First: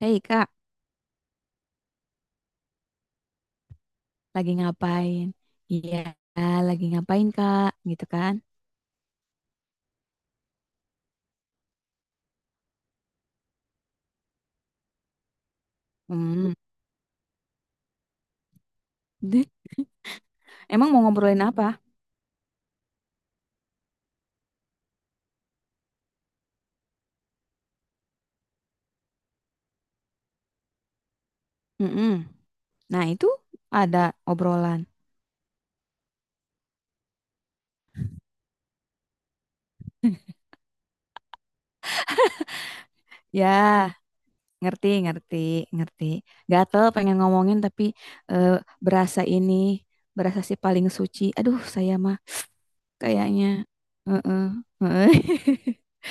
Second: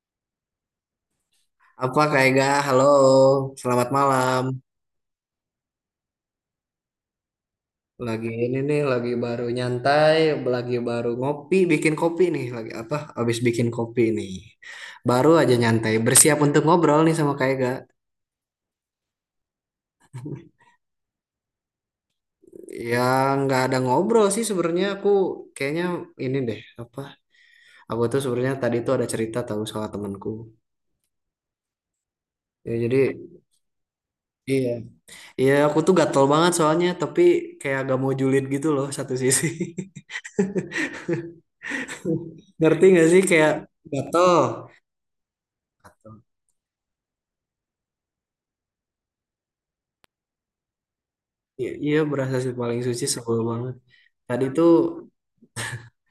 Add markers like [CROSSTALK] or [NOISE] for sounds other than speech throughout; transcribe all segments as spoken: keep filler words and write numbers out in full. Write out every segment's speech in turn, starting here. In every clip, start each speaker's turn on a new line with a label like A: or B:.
A: Hei kak,
B: Apa kayak gak? Halo, selamat malam.
A: lagi ngapain? Iya, lagi ngapain kak? Gitu
B: Lagi
A: kan?
B: ini nih, lagi baru nyantai, lagi baru ngopi, bikin kopi nih. Lagi apa? Habis bikin kopi nih. Baru aja nyantai, bersiap
A: Hmm.
B: untuk ngobrol nih sama kayak gak.
A: [LAUGHS] Deh, emang mau ngobrolin apa?
B: Ya nggak ada ngobrol sih sebenarnya aku kayaknya ini deh apa? Aku tuh sebenarnya tadi tuh ada cerita tahu soal temanku.
A: Mm-mm.
B: Ya jadi
A: Nah itu ada
B: iya.
A: obrolan.
B: Iya, aku tuh gatel banget soalnya, tapi kayak agak mau julid gitu loh satu sisi.
A: [LAUGHS]
B: [LAUGHS] Ngerti gak sih kayak
A: Ya,
B: gatel?
A: ngerti, ngerti, ngerti. Gatel pengen ngomongin tapi eh, berasa ini, berasa si paling suci. Aduh,
B: Iya,
A: saya
B: iya,
A: mah
B: berasa sih paling suci sebel
A: kayaknya.
B: banget.
A: Heeh,
B: Tadi tuh,
A: heeh. [LAUGHS]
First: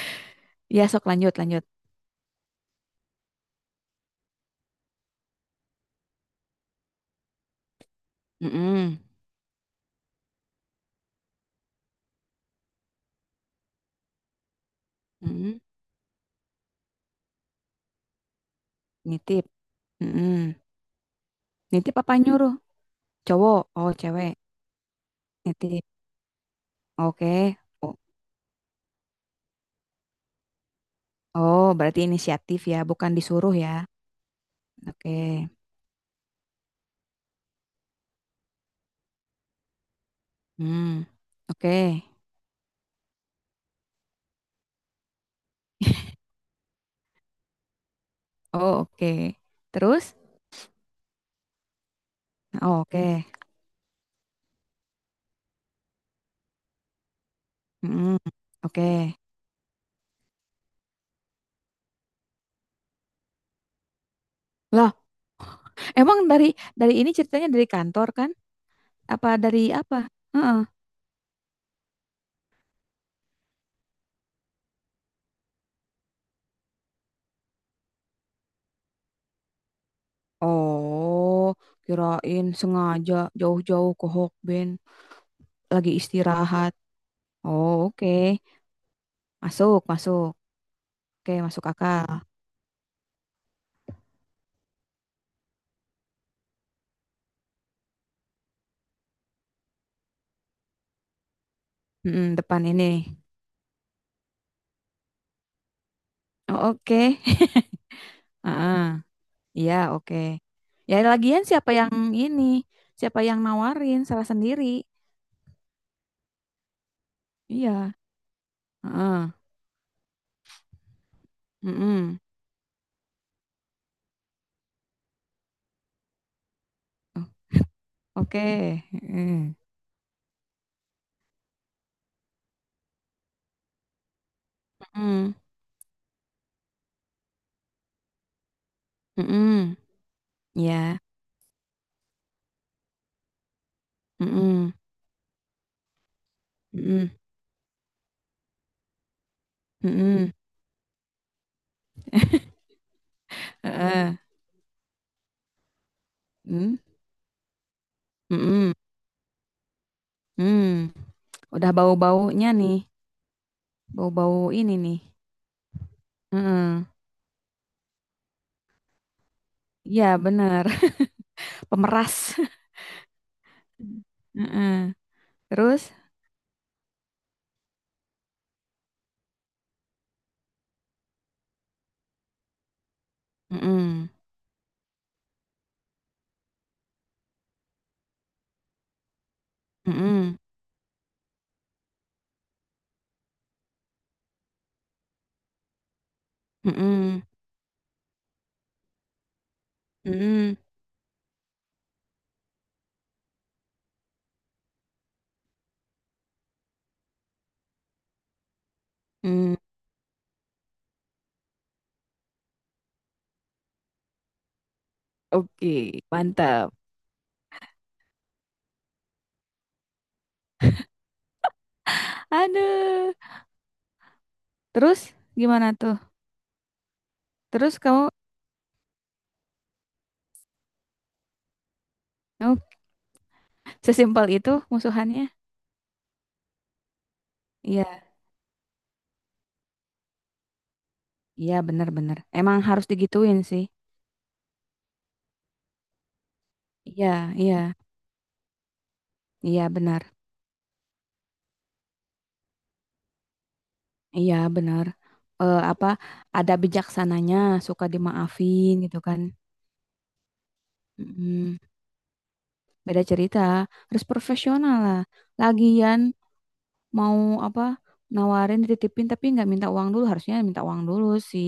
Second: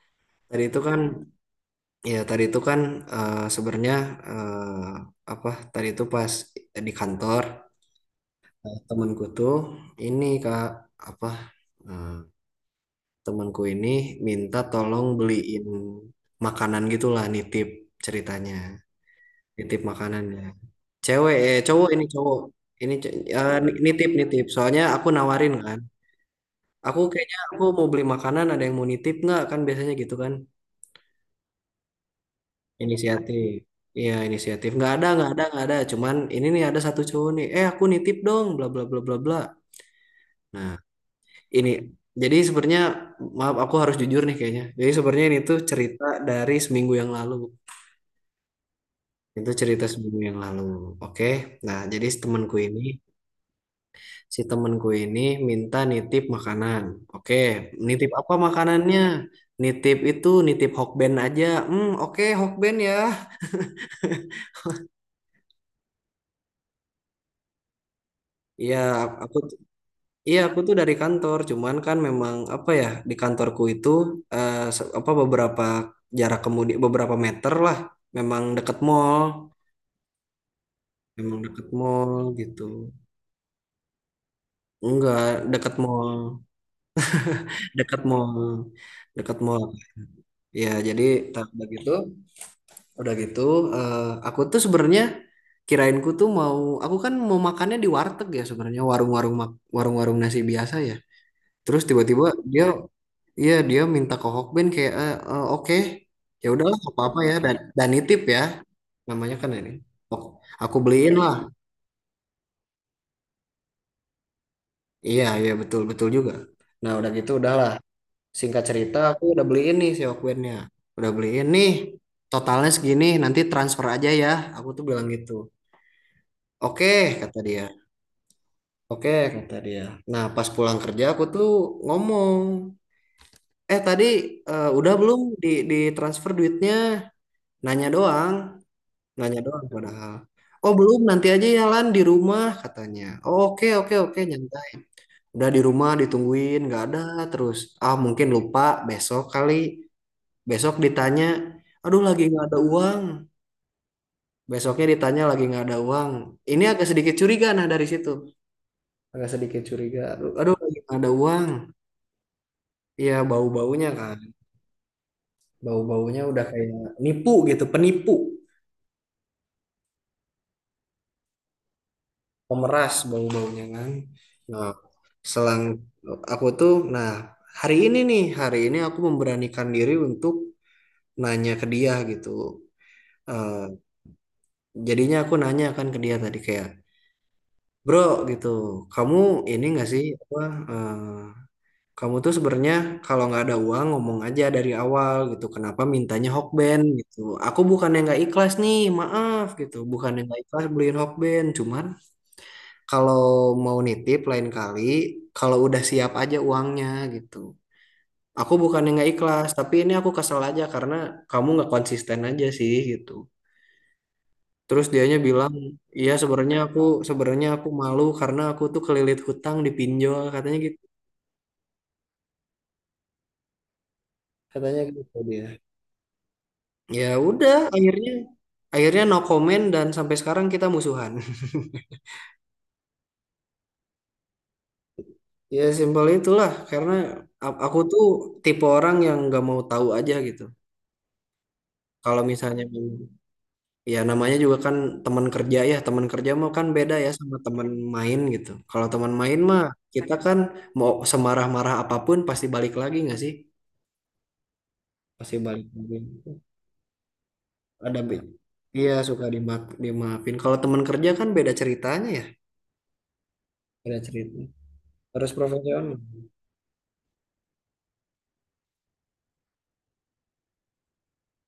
B: tadi itu
A: Ya,
B: kan,
A: sok lanjut, lanjut.
B: ya tadi itu kan eh, sebenarnya eh, apa? Tadi itu pas di kantor eh,
A: Mm-mm,
B: temanku tuh ini kak apa? eh, Temanku ini minta tolong
A: mm-mm.
B: beliin makanan gitulah, nitip ceritanya,
A: Nitip.
B: nitip makanannya.
A: Mm-mm.
B: Cewek, eh, cowok
A: Nitip
B: ini
A: apa
B: cowok
A: nyuruh?
B: ini ce- eh,
A: Cowok, oh
B: nitip
A: cewek.
B: nitip. Soalnya aku nawarin kan.
A: Nitip.
B: Aku kayaknya
A: Oke.
B: aku mau
A: Oh,
B: beli makanan, ada yang mau nitip nggak? Kan biasanya gitu kan.
A: oh, berarti inisiatif ya, bukan
B: Inisiatif.
A: disuruh ya.
B: Iya, inisiatif. Nggak ada, nggak ada,
A: Oke.
B: nggak ada. Cuman ini nih ada satu cowok nih. Eh, aku nitip dong, bla bla bla bla bla. Nah,
A: Hmm.
B: ini
A: Oke.
B: jadi sebenarnya maaf aku harus jujur nih kayaknya. Jadi sebenarnya ini tuh cerita dari seminggu yang lalu.
A: Oh, oke.
B: Itu cerita
A: Terus?
B: seminggu yang lalu. Oke. Nah, jadi temanku ini
A: Oh, oke.
B: si temenku ini minta nitip makanan. Oke, nitip
A: Hmm.
B: apa makanannya?
A: Oke.
B: Nitip itu, nitip Hokben aja. Hmm, oke Hokben ya.
A: Loh, emang dari dari ini ceritanya dari kantor kan?
B: Iya, aku
A: Apa dari apa?
B: iya aku
A: Heeh.
B: tuh dari kantor, cuman kan memang apa ya di kantorku itu eh, se- apa beberapa jarak kemudian beberapa meter lah, memang deket mall, memang
A: Oh,
B: deket mall
A: kirain
B: gitu.
A: sengaja jauh-jauh ke Hokben
B: Enggak, deket
A: lagi
B: mall,
A: istirahat. Oh,
B: deket
A: oke.
B: mall, deket mall.
A: Masuk, masuk.
B: Ya, jadi
A: Oke,
B: tak
A: masuk
B: begitu.
A: akal.
B: Udah gitu, eh, aku tuh sebenarnya kirainku tuh mau, aku kan mau makannya di warteg ya sebenarnya warung-warung mak- warung-warung nasi biasa ya. Terus tiba-tiba
A: Mm-mm, depan
B: dia,
A: ini.
B: iya dia minta ke Hokben kayak, eh, eh, oke, ya
A: Oh,
B: udahlah nggak
A: oke.
B: apa-apa ya dan dan nitip ya,
A: [LAUGHS] Heeh.
B: namanya kan ini.
A: Iya, oke.
B: Hok- Aku
A: Ya
B: beliin lah.
A: lagian siapa yang ini? Siapa yang nawarin salah sendiri?
B: Iya iya betul betul juga. Nah udah gitu udahlah.
A: Iya.
B: Singkat cerita aku
A: Heeh.
B: udah beliin nih si Hokbennya. Udah beliin nih.
A: Mm-mm.
B: Totalnya segini, nanti transfer aja ya. Aku tuh bilang gitu. Oke, kata dia.
A: Oke.
B: Oke,
A: Heeh.
B: kata dia. Nah, pas pulang kerja aku tuh ngomong, eh tadi eh, udah belum
A: Mm-mm.
B: di, di transfer duitnya? Nanya doang, nanya doang
A: Mm-mm.
B: padahal. Oh belum,
A: Ya.
B: nanti aja ya Lan di rumah katanya. Oh, oke oke oke nyantai.
A: Mm-mm.
B: Udah di rumah ditungguin nggak ada
A: Mm-mm.
B: terus. Ah mungkin lupa besok kali.
A: Mm-mm.
B: Besok ditanya, aduh lagi nggak ada uang.
A: Heeh.
B: Besoknya ditanya lagi nggak ada uang. Ini
A: Mm.
B: agak sedikit curiga nah dari situ.
A: Mm-mm.
B: Agak sedikit curiga. Aduh, aduh lagi
A: Mm.
B: nggak ada uang.
A: Udah bau-baunya nih.
B: Iya bau-baunya kan,
A: Bau-bau ini nih.
B: bau-baunya udah kayak
A: Heeh.
B: nipu gitu, penipu,
A: Iya, bener. [LAUGHS] Pemeras.
B: pemeras bau-baunya kan.
A: [LAUGHS]
B: Nah,
A: Heeh.
B: selang
A: Terus?
B: aku tuh, nah hari ini nih, hari ini aku memberanikan diri untuk nanya ke dia gitu. Eh,
A: Mm-mm.
B: jadinya aku nanya kan ke dia tadi kayak, bro gitu, kamu ini nggak sih apa
A: Mm-mm.
B: eh, kamu tuh sebenarnya kalau nggak ada uang ngomong aja dari awal gitu. Kenapa mintanya Hokben gitu?
A: Mm-mm.
B: Aku bukannya nggak ikhlas nih, maaf gitu. Bukannya nggak
A: Mm-mm.
B: ikhlas beliin Hokben, cuman kalau mau nitip lain kali kalau udah siap aja uangnya gitu. Aku bukannya nggak ikhlas,
A: Mm.
B: tapi ini aku kesel aja karena kamu nggak konsisten aja sih gitu. Terus dianya bilang,
A: Oke,
B: iya sebenarnya
A: mantap.
B: aku sebenarnya aku malu karena aku tuh kelilit hutang di pinjol katanya gitu.
A: Aduh.
B: Katanya
A: Terus
B: gitu dia.
A: gimana tuh?
B: Ya udah,
A: Terus
B: akhirnya
A: kamu,
B: akhirnya no comment dan sampai sekarang kita musuhan. [LAUGHS]
A: kamu sesimpel itu musuhannya?
B: Ya simpel itulah, karena a- aku tuh
A: Iya,
B: tipe orang yang nggak mau tahu aja gitu.
A: iya benar-benar.
B: Kalau
A: Emang
B: misalnya
A: harus digituin sih.
B: ya namanya juga kan teman kerja ya, teman kerja mah kan beda ya
A: Iya,
B: sama teman
A: iya,
B: main gitu. Kalau teman main mah
A: iya benar.
B: kita kan mau semarah-marah apapun pasti balik lagi nggak sih?
A: Iya benar.
B: Pasti
A: Eh,
B: balik
A: apa
B: lagi.
A: ada bijaksananya, suka
B: Ada be-
A: dimaafin
B: Iya
A: gitu kan?
B: suka dimaaf dimaafin. Kalau teman kerja kan beda
A: Mm,
B: ceritanya ya,
A: beda cerita.
B: beda
A: Harus
B: cerita.
A: profesional lah.
B: Harus profesional.
A: Lagian mau apa? Nawarin dititipin tapi nggak minta uang dulu. Harusnya minta uang dulu sih.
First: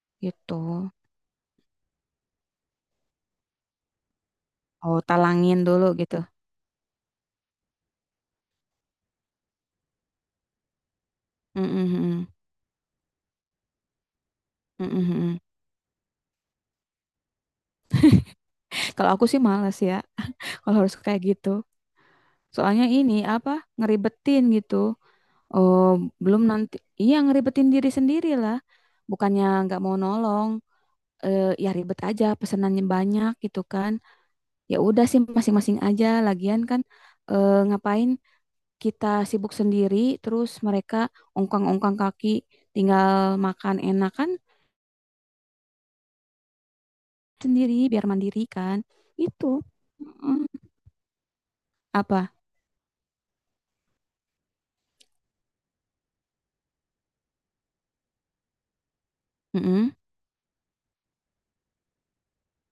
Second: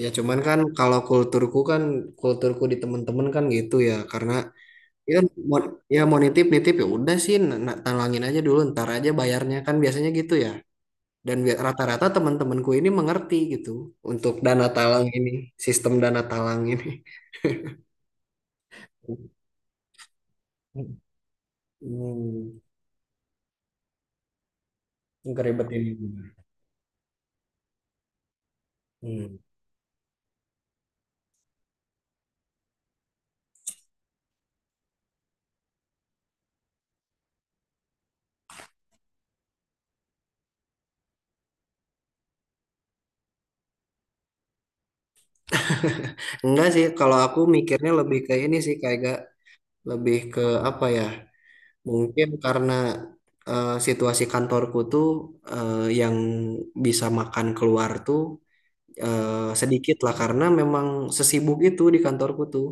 B: Ya cuman
A: Gitu.
B: kan kalau kulturku kan kulturku di temen-temen kan gitu ya karena
A: Oh,
B: ya kan
A: talangin
B: mau,
A: dulu
B: ya
A: gitu.
B: mau nitip nitip ya udah sih na- na- talangin aja dulu ntar aja bayarnya kan biasanya gitu ya dan bi-
A: Mhm
B: rata-rata
A: mhm.
B: temen-temenku ini mengerti gitu untuk dana
A: Mhm
B: talang ini
A: mhm.
B: sistem dana talang ini
A: Kalau aku sih males ya, [LAUGHS] kalau harus kayak gitu.
B: hmm,
A: Soalnya ini apa, ngeribetin gitu. Oh,
B: keribetin
A: belum nanti, iya ngeribetin diri sendiri lah.
B: hmm.
A: Bukannya nggak mau nolong, eh, ya ribet aja, pesenannya banyak gitu kan. Ya udah sih masing-masing aja. Lagian kan eh, ngapain kita sibuk sendiri, terus mereka ongkang-ongkang kaki, tinggal makan enak kan
B: Enggak sih kalau aku
A: sendiri
B: mikirnya
A: biar
B: lebih ke
A: mandiri
B: ini sih
A: kan.
B: kayak gak
A: Itu.
B: lebih ke
A: Mm,
B: apa ya mungkin
A: apa?
B: karena eh, situasi kantorku tuh eh, yang bisa makan keluar tuh eh,
A: Mm-mm.
B: sedikit lah karena memang sesibuk itu di kantorku tuh.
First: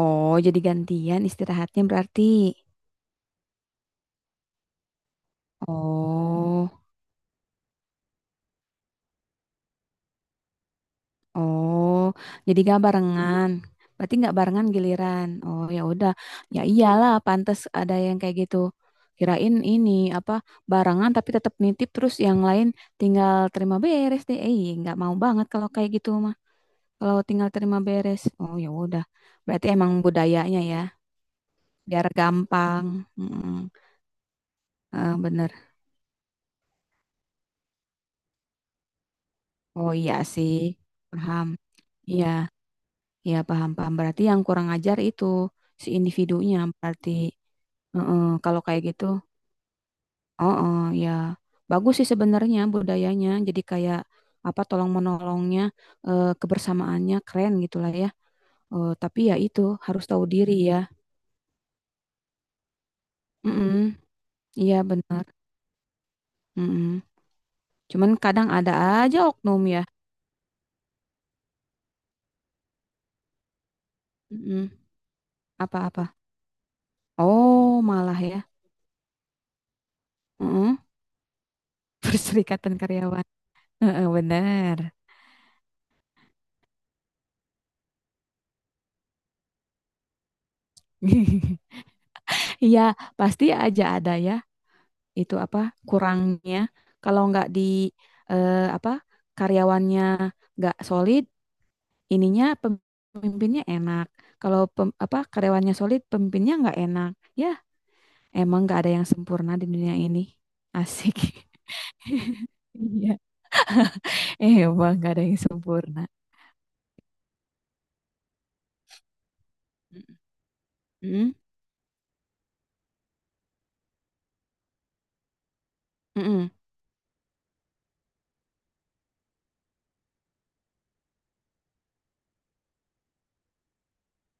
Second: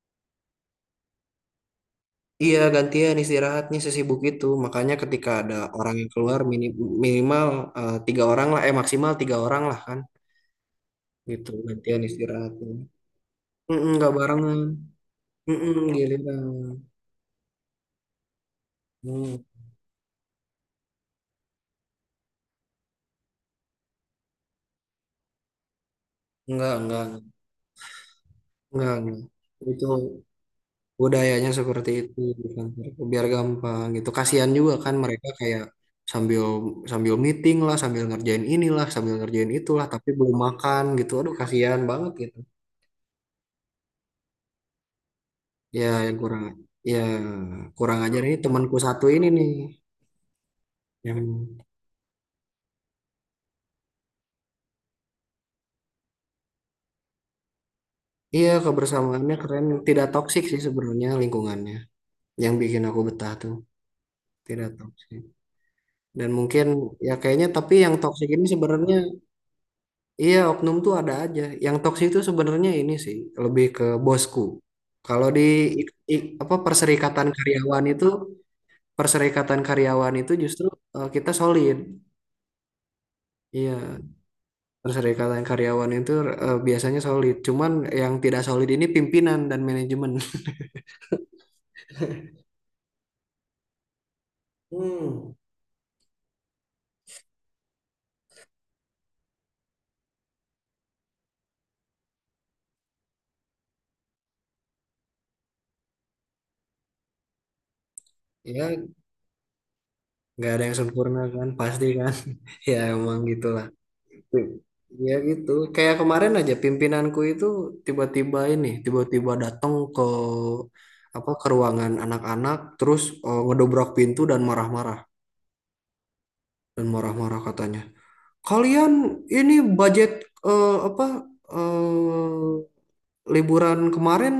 A: Oh, jadi gantian istirahatnya berarti.
B: Iya gantian istirahatnya sesibuk itu makanya ketika ada orang yang keluar mini
A: Oh,
B: minimal eh, tiga orang lah eh maksimal tiga orang lah kan gitu
A: oh,
B: gantian
A: jadi
B: istirahatnya.
A: gak barengan.
B: Mm-mm, nggak
A: Berarti nggak
B: barengan.
A: barengan giliran. Oh,
B: Mm-mm,
A: ya udah.
B: giliran.
A: Ya iyalah, pantas ada yang kayak gitu.
B: Hmm,
A: Kirain ini apa barengan tapi tetap nitip terus yang lain tinggal terima beres deh. Eh, iya, nggak mau banget kalau kayak gitu mah.
B: enggak, enggak,
A: Kalau tinggal terima beres. Oh, ya
B: enggak,
A: udah.
B: enggak.
A: Berarti
B: Itu
A: emang budayanya ya,
B: budayanya seperti
A: biar
B: itu di
A: gampang.
B: kantorku, biar
A: Mm-mm.
B: gampang gitu kasihan juga kan
A: Eh,
B: mereka
A: bener.
B: kayak sambil sambil meeting lah sambil ngerjain inilah sambil ngerjain itulah
A: Oh
B: tapi
A: iya
B: belum
A: sih,
B: makan gitu aduh
A: paham.
B: kasihan banget
A: Iya,
B: gitu
A: ya paham-paham. Berarti yang kurang ajar itu
B: ya
A: si
B: yang kurang
A: individunya.
B: ya
A: Berarti
B: kurang ajar
A: heeh,
B: ini
A: kalau
B: temanku
A: kayak gitu,
B: satu ini nih
A: oh oh, ya
B: yang
A: bagus sih sebenarnya budayanya. Jadi kayak apa tolong menolongnya, eh, kebersamaannya keren gitulah ya.
B: iya
A: Eh, tapi
B: kebersamaannya
A: ya itu
B: keren
A: harus
B: tidak
A: tahu
B: toksik
A: diri
B: sih
A: ya.
B: sebenarnya lingkungannya yang bikin aku betah tuh
A: Mm-mm,
B: tidak
A: iya
B: toksik
A: benar.
B: dan mungkin
A: Mm-mm.
B: ya kayaknya tapi yang
A: Cuman
B: toksik ini
A: kadang ada
B: sebenarnya.
A: aja oknum ya.
B: Iya, oknum tuh ada aja. Yang toksik itu sebenarnya ini sih lebih ke bosku.
A: Mm-mm.
B: Kalau di ik-
A: Apa-apa?
B: ik- apa perserikatan
A: Oh
B: karyawan itu
A: malah ya.
B: perserikatan karyawan itu justru
A: Mm-mm.
B: eh, kita solid.
A: [LAUGHS] Perserikatan karyawan.
B: Iya,
A: Heeh, benar.
B: perserikatan karyawan itu eh, biasanya solid. Cuman yang tidak solid ini pimpinan dan manajemen. [LAUGHS]
A: [LAUGHS] Iya, pasti aja ada ya
B: Hmm.
A: itu apa kurangnya. Kalau nggak di eh, apa karyawannya nggak solid, ininya pemimpinnya enak. Kalau pem- apa karyawannya solid, pemimpinnya nggak enak. Ya, emang
B: Ya,
A: nggak ada yang sempurna di dunia ini.
B: nggak ada yang
A: Asik.
B: sempurna kan, pasti kan.
A: [LAUGHS]
B: [LAUGHS] Ya
A: Iya,
B: emang gitu.
A: emang nggak
B: Ya
A: ada yang
B: gitu. Kayak
A: sempurna.
B: kemarin aja pimpinanku itu tiba-tiba ini, tiba-tiba datang ke apa
A: Mm,
B: ke ruangan anak-anak, terus eh, ngedobrak pintu dan marah-marah
A: mm, mm,
B: dan marah-marah katanya. Kalian ini budget eh, apa eh, liburan kemarin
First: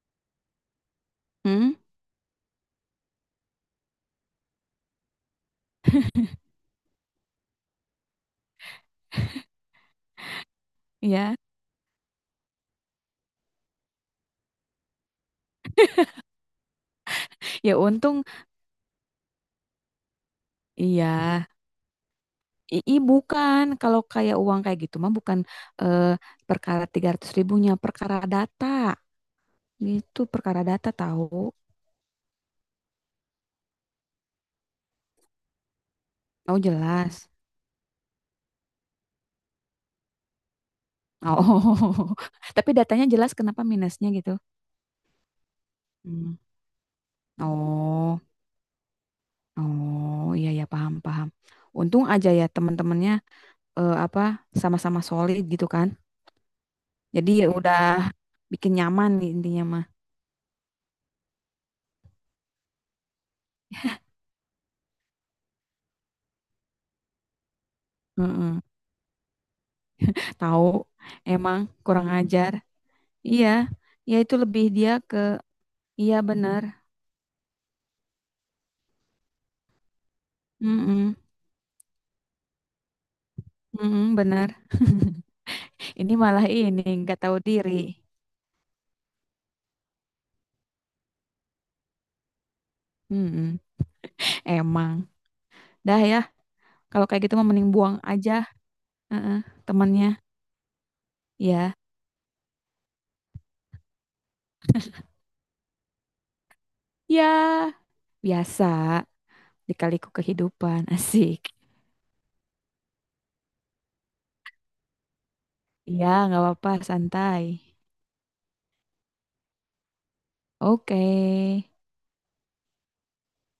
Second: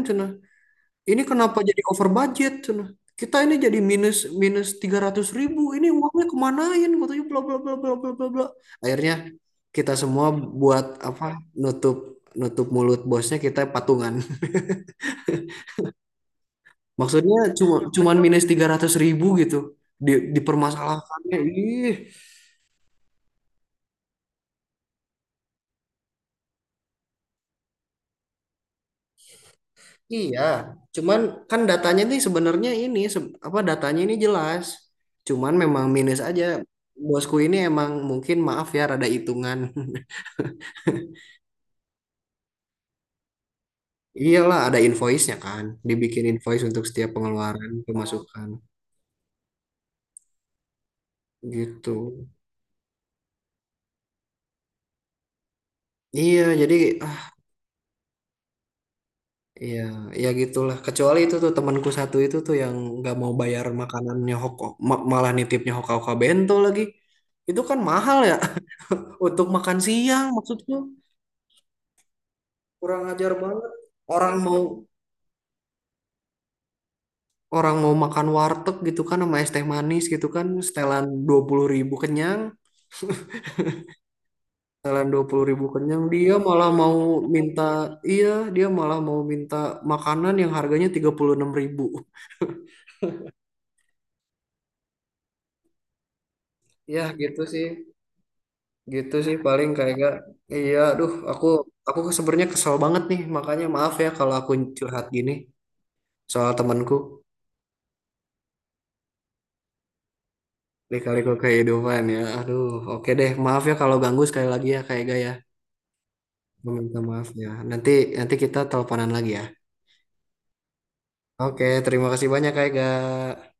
B: ini kenapa
A: mm,
B: jadi over budget? Cenah. Kita ini jadi minus minus tiga ratus ribu. Ini uangnya kemanain? Katanya bla bla bla bla bla bla bla. Akhirnya kita semua buat
A: iya,
B: apa? Nutup nutup mulut bosnya kita patungan. [LAUGHS] Maksudnya cuma
A: ya
B: cuman
A: untung
B: minus tiga ratus ribu gitu. Di,
A: iya.
B: dipermasalahkannya. Ih,
A: I, i- bukan kalau kayak uang kayak gitu mah bukan eh, perkara tiga ratus ribunya perkara data gitu
B: iya.
A: perkara data
B: Cuman
A: tahu.
B: kan datanya nih sebenarnya ini se- apa datanya ini jelas. Cuman memang minus aja.
A: Oh jelas.
B: Bosku ini emang mungkin maaf ya rada hitungan. [LAUGHS]
A: Oh, [LAUGHS] tapi datanya jelas kenapa minusnya gitu.
B: Iyalah ada invoice-nya kan, dibikin
A: Hmm.
B: invoice untuk setiap pengeluaran, oh,
A: Oh
B: pemasukan
A: oh iya ya paham paham.
B: gitu.
A: Untung aja ya teman-temannya eh, apa sama-sama solid gitu kan,
B: Iya, jadi ah
A: jadi ya udah bikin nyaman nih intinya
B: iya,
A: mah.
B: ya gitulah. Kecuali itu tuh temanku satu itu tuh yang nggak mau bayar makanannya Hoko, ma- malah nitipnya Hoka-Hoka Bento lagi. Itu kan mahal ya
A: Mm-mm.
B: [LAUGHS] untuk makan siang
A: Tahu
B: maksudku.
A: emang kurang ajar
B: Kurang ajar
A: iya
B: banget.
A: ya
B: Orang
A: itu
B: mau
A: lebih dia ke iya benar.
B: orang mau makan warteg gitu kan sama es teh manis gitu kan setelan
A: Mm-mm.
B: dua puluh ribu kenyang.
A: Mm-mm, benar.
B: Sekalian dua
A: [LAUGHS]
B: puluh ribu kenyang,
A: Ini
B: dia
A: malah
B: malah
A: ini
B: mau
A: nggak tahu
B: minta,
A: diri.
B: iya, dia malah mau minta makanan yang harganya tiga puluh enam ribu.
A: Mm-mm. Emang. Dah ya,
B: Ya
A: kalau kayak gitu
B: gitu
A: mah
B: sih,
A: mending buang aja.
B: gitu sih
A: Heeh,
B: paling kayak gak.
A: temannya.
B: Iya, aduh, aku
A: Ya,
B: aku sebenarnya kesel banget nih, makanya maaf ya kalau aku curhat gini soal temanku
A: ya biasa dikaliku kehidupan [LAUGHS]
B: lika-liku
A: asik.
B: kehidupan ya. Aduh, oke deh, maaf ya kalau ganggu sekali lagi ya kayak gak ya.
A: Ya, nggak apa-apa,
B: Meminta maaf
A: santai.
B: ya. Nanti nanti kita teleponan lagi ya.
A: Oke.
B: Oke, terima kasih banyak kayak gak.